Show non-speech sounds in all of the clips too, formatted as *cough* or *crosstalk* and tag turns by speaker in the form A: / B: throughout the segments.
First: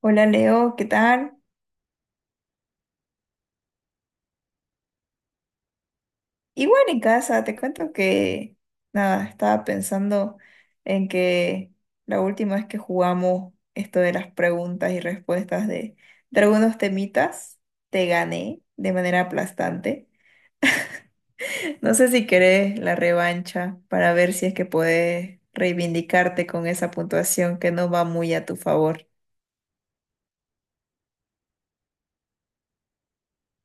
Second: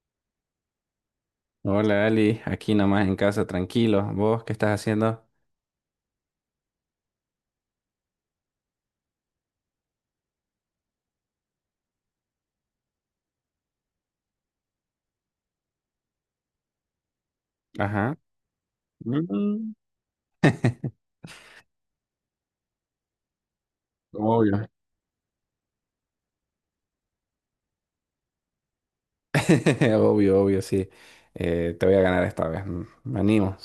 A: Hola Leo, ¿qué tal?
B: Hola Ali, aquí nomás en casa, tranquilo. ¿Vos qué estás haciendo?
A: Igual en casa, te cuento que nada, estaba pensando en que la última vez que jugamos esto de las preguntas y respuestas de algunos temitas, te
B: Ajá.
A: gané de manera
B: Mm.
A: aplastante.
B: *laughs*
A: No sé si querés la revancha para ver si es que
B: Obvio.
A: podés reivindicarte con esa puntuación que no va muy a tu favor.
B: *laughs* Obvio, obvio, sí. Te voy a ganar esta vez. Me animo.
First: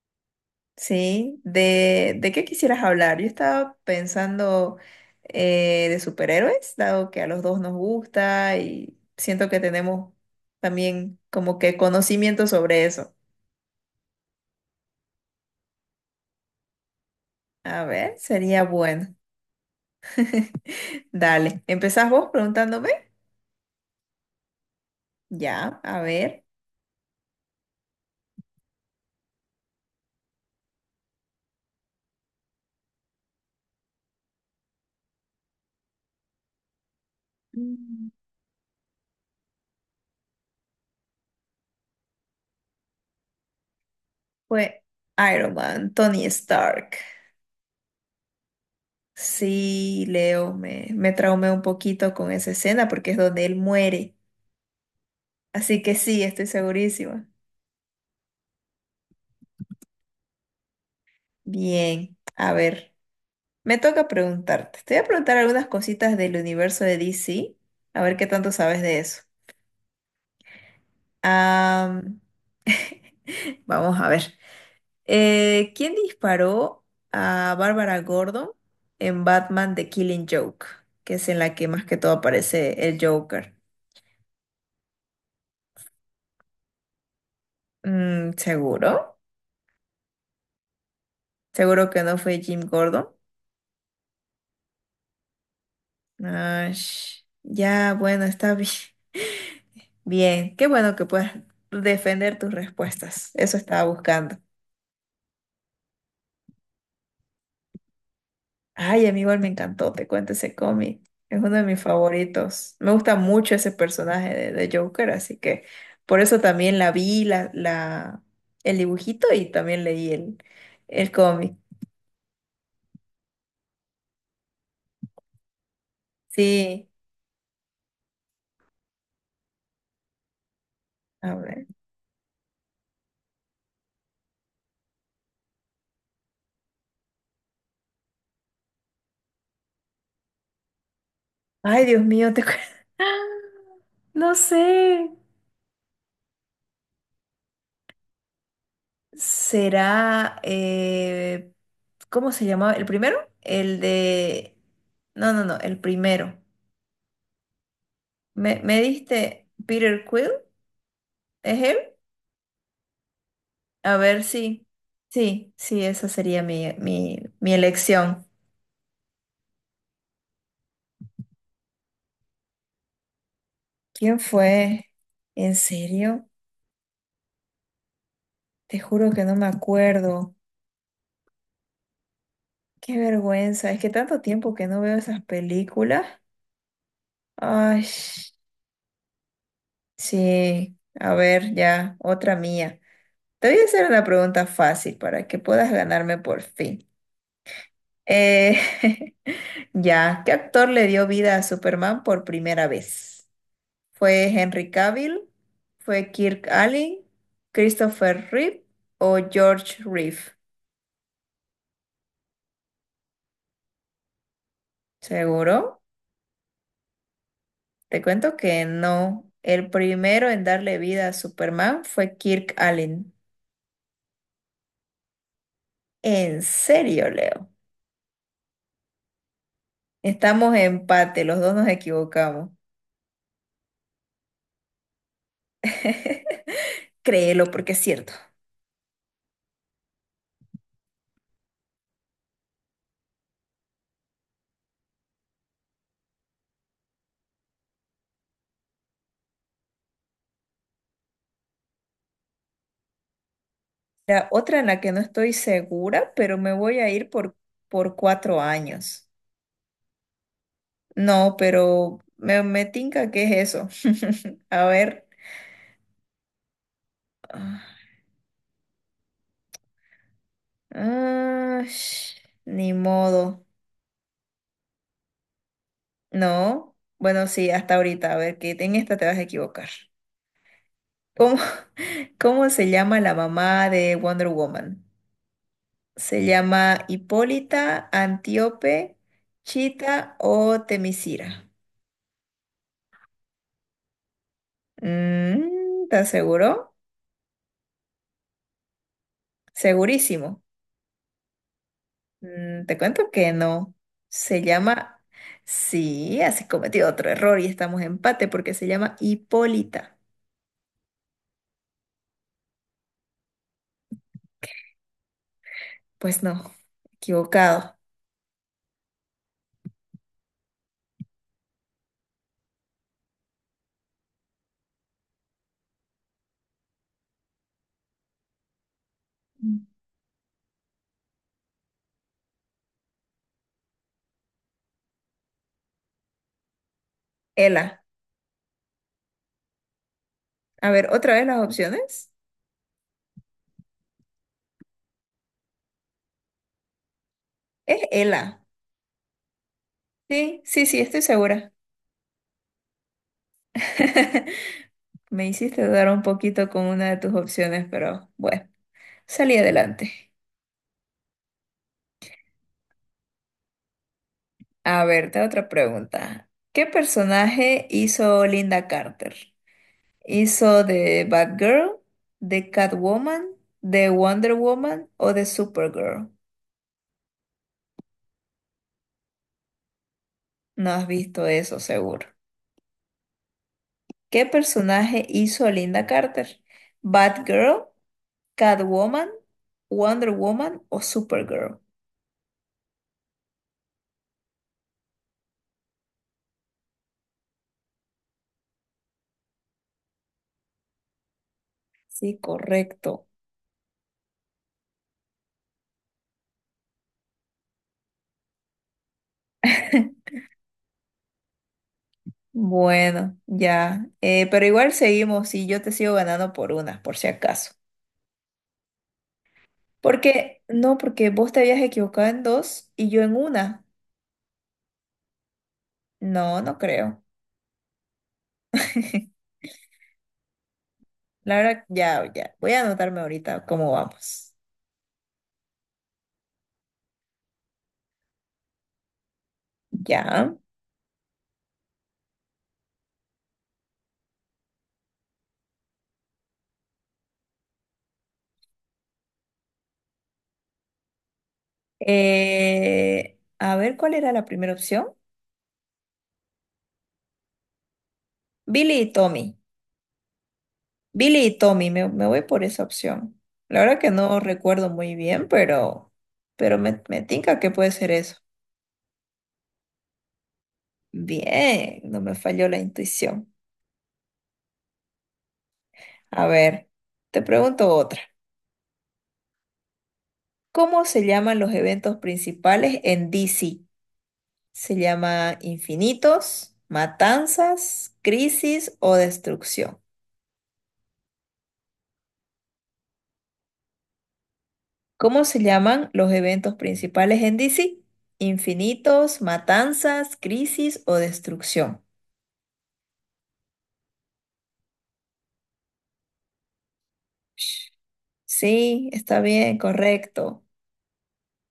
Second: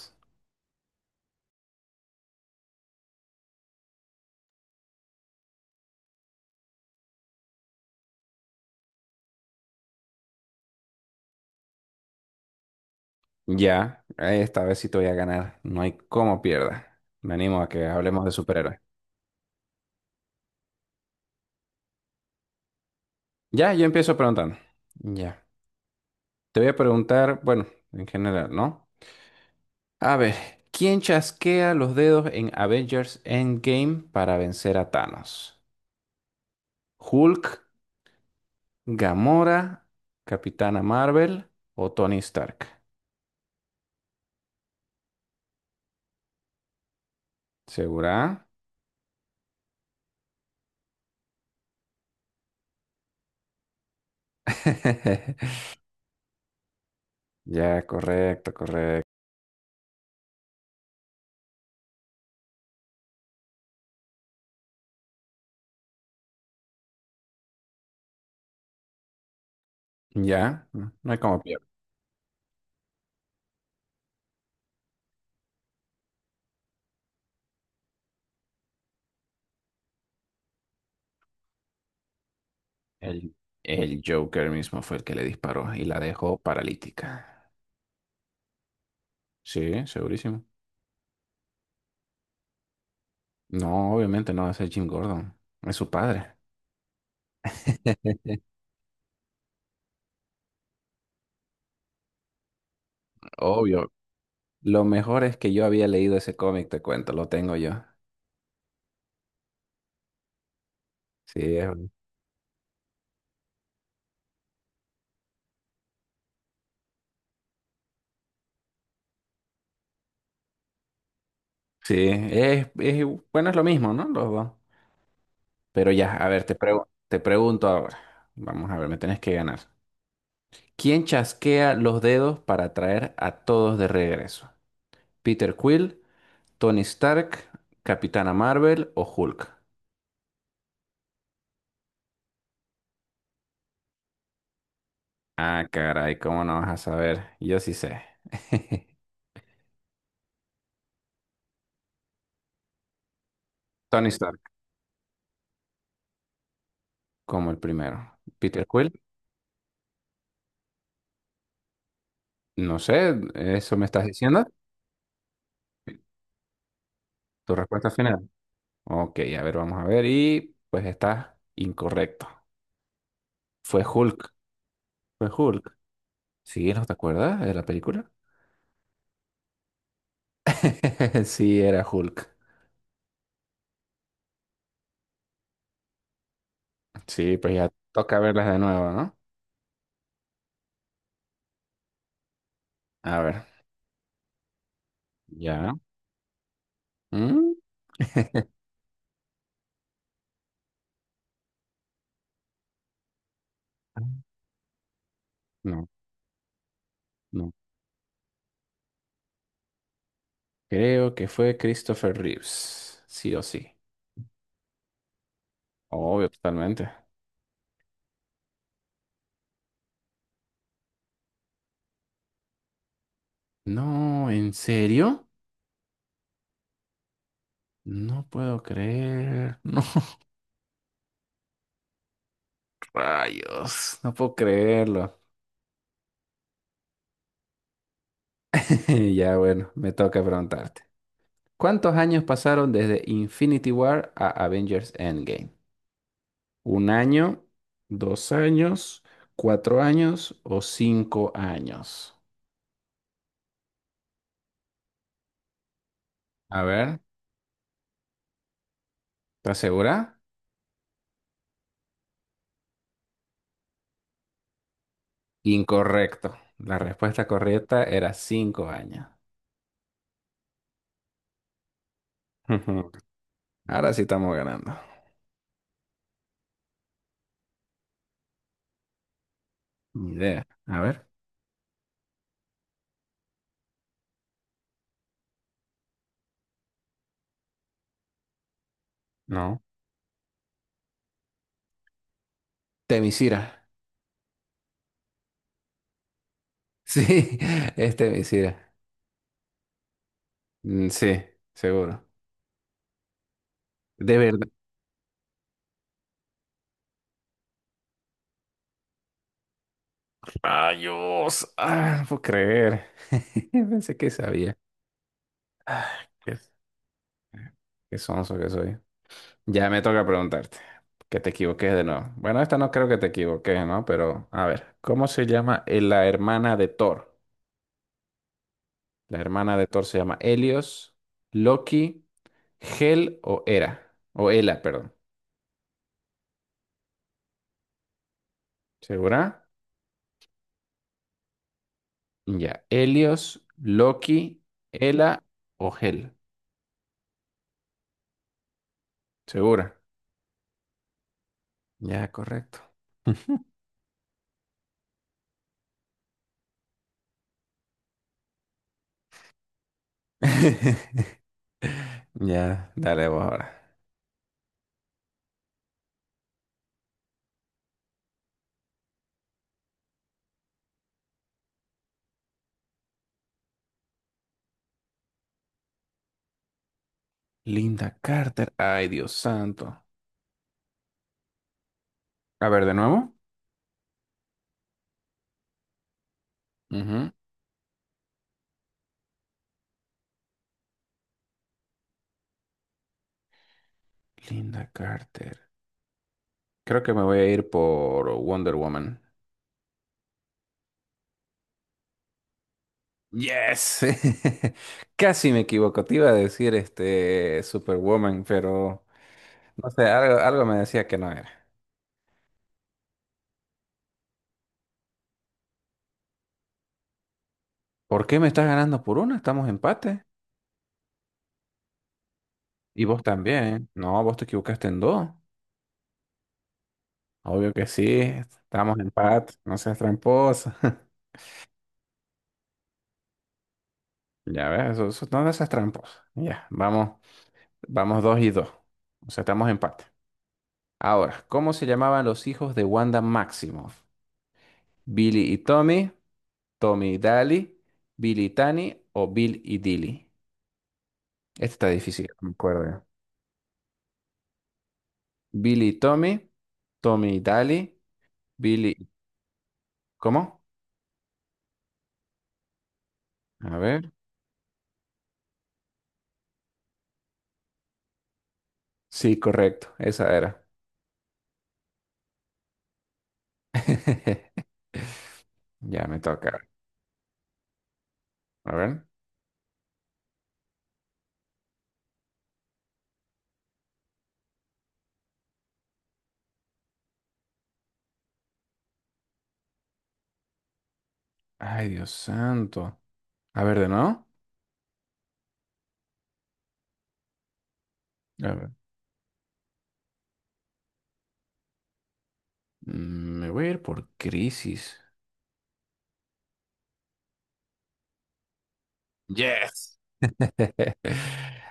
A: Sí, ¿de qué quisieras hablar? Yo estaba pensando de superhéroes, dado que a los dos nos gusta y siento que tenemos también como que conocimiento sobre eso.
B: Ya, esta vez sí te voy a ganar. No hay cómo pierda. Me animo a que
A: A ver,
B: hablemos de
A: sería
B: superhéroes.
A: bueno. *laughs* Dale, ¿empezás vos preguntándome?
B: Ya, yo empiezo preguntando. Ya.
A: Ya, a ver.
B: Te voy a preguntar, bueno, en general, ¿no? A ver, ¿quién chasquea los dedos en Avengers Endgame para vencer a Thanos? ¿Hulk?
A: Mm,
B: Gamora, Capitana Marvel o Tony Stark.
A: fue Iron Man, Tony Stark.
B: ¿Segura?
A: Sí, Leo, me traumé un poquito con esa escena porque es donde él muere.
B: *laughs*
A: Así que sí, estoy segurísima.
B: Ya, correcto, correcto.
A: Bien, a ver, me toca preguntarte. Te voy a preguntar algunas cositas del universo de DC, a ver qué tanto sabes de eso.
B: Ya, no hay como pierde.
A: Am, vamos a ver. ¿Quién disparó a Barbara Gordon en Batman The Killing Joke? Que es en la que más que todo aparece el
B: El,
A: Joker.
B: el Joker mismo fue el que le disparó y la dejó paralítica.
A: Mm, ¿seguro?
B: Sí, segurísimo.
A: ¿Seguro que no fue Jim Gordon?
B: No, obviamente no va a ser Jim Gordon. Es su padre.
A: Ah, sh- ya, bueno, está
B: *laughs*
A: bi- bien. Qué bueno que puedas defender tus respuestas. Eso estaba
B: Obvio.
A: buscando.
B: Lo mejor es que yo había leído ese cómic, te cuento, lo tengo yo.
A: Ay, a mí igual me encantó, te cuento ese cómic. Es uno
B: Sí,
A: de mis favoritos. Me gusta mucho ese personaje de Joker, así que por eso también la vi, el dibujito y también leí el cómic.
B: sí, es, es- bueno, es lo mismo, ¿no? Los dos. Pero ya, a ver,
A: Sí,
B: te pregunto ahora. Vamos a ver, me tenés que ganar. ¿Quién
A: a ver.
B: chasquea los dedos para traer a todos de regreso? ¿Peter Quill, Tony Stark, Capitana Marvel o Hulk?
A: Ay, Dios mío, te cu- *laughs* no sé.
B: Ah, caray, ¿cómo no vas a saber? Yo sí sé. *laughs*
A: Será, ¿cómo se llamaba? ¿El primero? El
B: Tony Stark,
A: de... No, el primero.
B: como el primero.
A: ¿Me,
B: ¿Peter
A: me
B: Quill?
A: diste Peter Quill? ¿Es él?
B: No sé, ¿eso me
A: A
B: estás
A: ver,
B: diciendo?
A: sí, sí, sí, esa sería mi
B: ¿Tu respuesta
A: elección.
B: final? Ok, a ver, vamos a ver. Y pues está incorrecto. Fue
A: ¿Quién
B: Hulk.
A: fue?
B: Fue
A: ¿En
B: Hulk.
A: serio?
B: ¿Sí? ¿No te acuerdas de la película?
A: Te juro que no me acuerdo.
B: *laughs* Sí, era Hulk.
A: Qué vergüenza, es que tanto tiempo que no veo esas películas.
B: Sí, pues ya
A: Ay,
B: toca verlas de nuevo, ¿no?
A: sí, a ver, ya, otra mía.
B: A ver,
A: Te voy a hacer una pregunta fácil para que puedas
B: ya.
A: ganarme por fin.
B: ¿Mm? *laughs*
A: Eh, *laughs* ya, ¿qué actor le dio vida a Superman por primera vez? ¿Fue Henry Cavill?
B: No,
A: ¿Fue Kirk Allen?
B: no.
A: ¿Christopher Reeve o George Reeve?
B: Creo que fue Christopher Reeves. Sí o sí.
A: ¿Seguro?
B: Obvio, totalmente.
A: Te cuento que no. El primero en darle vida a Superman fue Kirk Allen.
B: No, ¿en serio?
A: ¿En serio, Leo?
B: No puedo creer. No, *laughs*
A: Estamos en empate, los dos nos equivocamos.
B: rayos. No puedo creerlo.
A: *laughs* Créelo porque es cierto.
B: *laughs* Ya, bueno, me toca preguntarte. ¿Cuántos años pasaron desde Infinity War a Avengers Endgame? ¿1 año, 2 años, 4 años o 5 años?
A: La otra en la que no estoy segura, pero me
B: A
A: voy a
B: ver,
A: ir por cuatro años.
B: ¿estás segura?
A: No, pero me tinca que es eso. *laughs* A ver.
B: Incorrecto. La respuesta
A: Ah,
B: correcta era 5 años.
A: ah, sh-
B: *laughs*
A: ni
B: Ujú.
A: modo.
B: Ahora sí estamos ganando.
A: No. Bueno, sí, hasta ahorita. A ver, que en esta te vas a equivocar.
B: Ni idea. A ver.
A: ¿Cómo, *laughs* cómo se llama la mamá de Wonder Woman? ¿Se llama Hipólita, Antíope,
B: No.
A: Chita o Temisira?
B: Temisira.
A: Mm, ¿estás seguro?
B: Sí, *laughs* es Temisira.
A: Segurísimo.
B: Mm, sí, seguro.
A: Mm, te cuento que no.
B: De
A: Se
B: verdad.
A: llama... Sí, has cometido otro error y estamos en empate porque se llama Hipólita.
B: Rayos. Ah, no puedo creer. *laughs* Pensé que sabía. Ah,
A: Pues
B: qué,
A: no, equivocado.
B: qué sonso que soy. Ya me toca preguntarte, que te equivoques de nuevo. Bueno, esta no creo que te equivoques, ¿no? Pero a ver, ¿cómo se llama la hermana de Thor? La hermana
A: Mm.
B: de Thor se llama Helios, Loki, Hel o Hera, o Hela, perdón.
A: Ela.
B: ¿Segura?
A: A ver, otra vez las opciones.
B: Ya, Helios, Loki, Hela o Hel.
A: Es Ela.
B: ¿Segura?
A: Sí, sí, sí, estoy segura.
B: Ya, correcto.
A: *laughs* Me hiciste dudar un poquito con una de tus opciones, pero bueno, salí adelante.
B: *laughs* Ya, dale vos ahora.
A: A ver, te hago otra pregunta. ¿Qué personaje hizo Linda Carter? ¿Hizo de Batgirl, de Catwoman, de Wonder Woman o de Supergirl?
B: Linda Carter, ay Dios santo.
A: No has visto eso, seguro.
B: A ver, de nuevo.
A: ¿Qué personaje hizo a Linda Carter?
B: Ujú.
A: ¿Batgirl, Catwoman, Wonder Woman o Supergirl?
B: Linda Carter. Creo que me voy a ir por Wonder Woman.
A: Sí, correcto.
B: Yes. *laughs* Casi me equivoco. Te iba a decir este Superwoman, pero no sé,
A: *laughs*
B: algo me decía que no era.
A: Bueno, ya. Pero igual seguimos y yo te sigo ganando por una, por si acaso.
B: ¿Por qué me estás ganando por una? Estamos empate.
A: Porque, no, porque vos te habías equivocado en dos
B: Y
A: y yo
B: vos
A: en una.
B: también. No, vos te equivocaste en dos.
A: No, no creo.
B: Obvio que sí. Estamos en empate.
A: *laughs*
B: No seas tramposa. *laughs*
A: La verdad, ya, ya. Voy a anotarme ahorita cómo vamos.
B: Ya ves, no seas tramposa. Ya, vamos dos y dos. O sea, estamos en empate.
A: Ya.
B: Ahora, ¿cómo se llamaban los hijos de Wanda Maximoff? Billy y Tommy, Tommy y Dali, Billy y Tani o Bill y Dilly. Este está difícil, no me acuerdo.
A: A ver, ¿cuál era la primera opción?
B: Billy y Tommy, Tommy y Dali, Billy.
A: Billy y Tommy.
B: ¿Cómo?
A: Billy y Tommy, me voy por esa opción.
B: A
A: La verdad
B: ver.
A: que no recuerdo muy bien, pero me tinca que puede ser eso.
B: Sí, correcto, esa era.
A: Bien, no me falló la intuición.
B: *laughs* Ya me
A: A
B: toca.
A: ver, te pregunto otra.
B: A ver.
A: ¿Cómo se llaman los eventos principales en DC? ¿Se llama infinitos, matanzas, crisis o destrucción?
B: Ay, Dios santo. A ver, de nuevo.
A: ¿Cómo se llaman los eventos principales en DC?
B: A ver.
A: ¿Infinitos, matanzas, crisis o destrucción?
B: Me voy a ir por crisis.
A: Sí, está bien,
B: Yes. *laughs*
A: correcto.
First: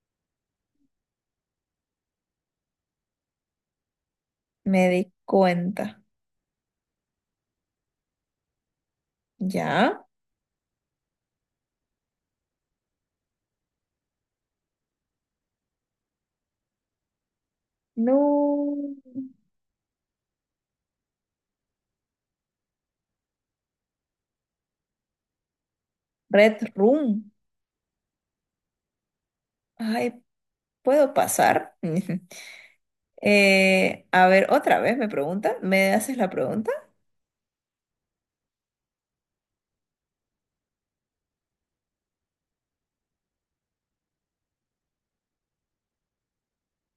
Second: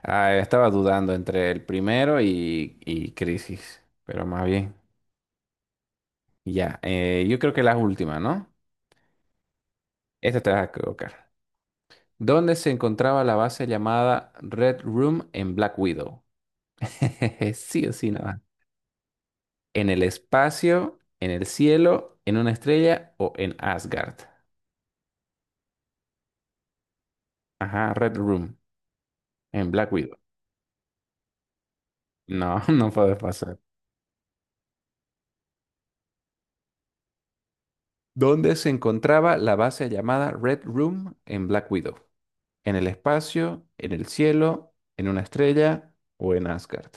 B: Ah, estaba dudando entre el primero y crisis, pero más bien.
A: Me di cuenta.
B: Ya, yo creo que la última, ¿no?
A: ¿Ya?
B: Esta te vas a equivocar. ¿Dónde se encontraba la base llamada Red Room en Black Widow? *laughs* Sí o sí, nada.
A: No.
B: ¿En el espacio, en el cielo, en una estrella o en Asgard?
A: Red Room.
B: Ajá, Red Room en Black Widow.
A: Ay, ¿puedo pasar? *laughs*
B: No, *laughs* no puede pasar.
A: A ver, otra vez me pregunta. ¿Me haces la pregunta?
B: ¿Dónde se encontraba la base llamada Red Room en Black Widow? ¿En el espacio, en el cielo, en una estrella o en Asgard?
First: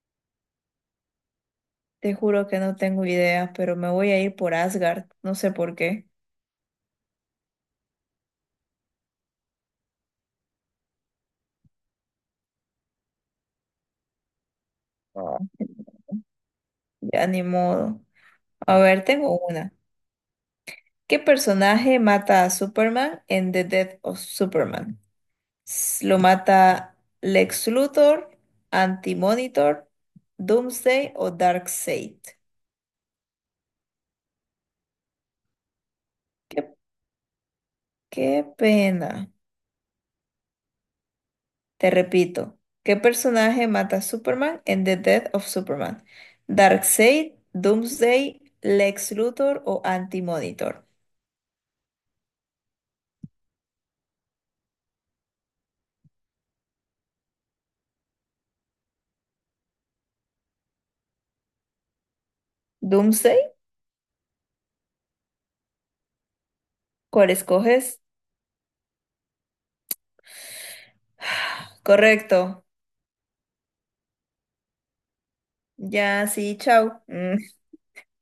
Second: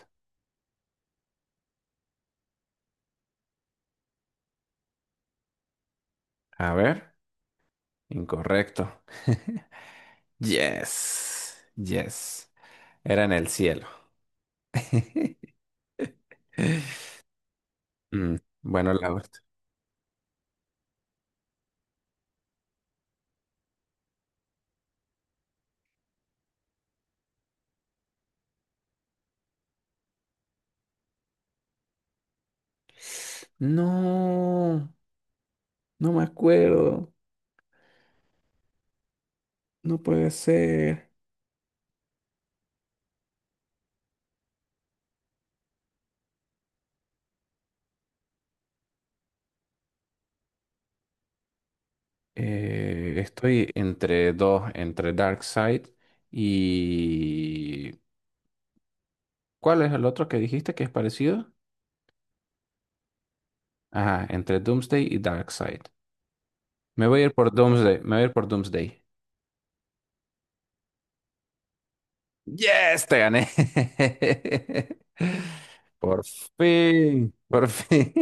A: Te juro que no tengo idea, pero me voy a ir por Asgard. No sé por qué.
B: A ver, incorrecto. *laughs* Yes, yes. Era en el cielo. *laughs*
A: Ah, *laughs* ya ni modo.
B: Mm,
A: A
B: bueno,
A: ver,
B: la verdad.
A: tengo una. ¿Qué personaje mata a Superman en The Death of Superman? S- Lo mata Lex Luthor, Anti-Monitor, Doomsday o Darkseid.
B: No, no me
A: Qué,
B: acuerdo.
A: qué pena.
B: No puede ser.
A: Te repito, ¿qué personaje mata a Superman en The Death of Superman? Darkseid, Doomsday, Lex Luthor o Anti-Monitor.
B: Estoy entre dos, entre Darkseid y... ¿Cuál es el otro que dijiste que es parecido?
A: ¿Doomsday?
B: Ajá, entre Doomsday y Darkseid. Me voy a
A: ¿Cuál
B: ir por Doomsday.
A: escoges?
B: Me voy a ir por Doomsday.
A: Correcto.
B: Yes, te gané. *laughs* Por
A: Ya, sí, chao.
B: fin,
A: Mm,
B: por fin.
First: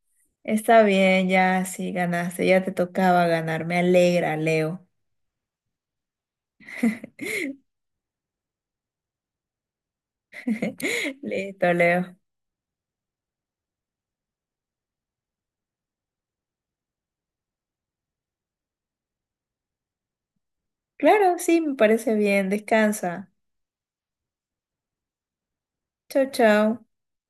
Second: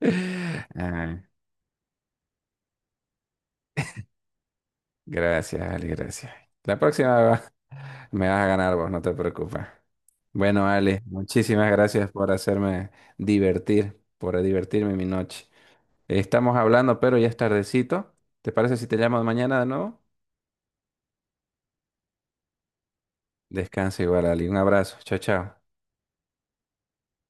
B: *laughs*
A: está
B: Ay,
A: bien, ya, sí, ganaste. Ya te tocaba ganar. Me alegra, Leo.
B: gracias, Ale, gracias. La próxima va- *laughs* Me vas a ganar vos, no te preocupes. Bueno, Ale,
A: *laughs*
B: muchísimas
A: Listo,
B: gracias
A: Leo.
B: por hacerme divertir, por divertirme mi noche. Estamos hablando, pero ya es tardecito. ¿Te parece si te llamo mañana de nuevo?
A: Claro, sí, me parece bien. Descansa.
B: Descansa igual, Ali. Un abrazo. Chao, chao.
A: Chau, chau.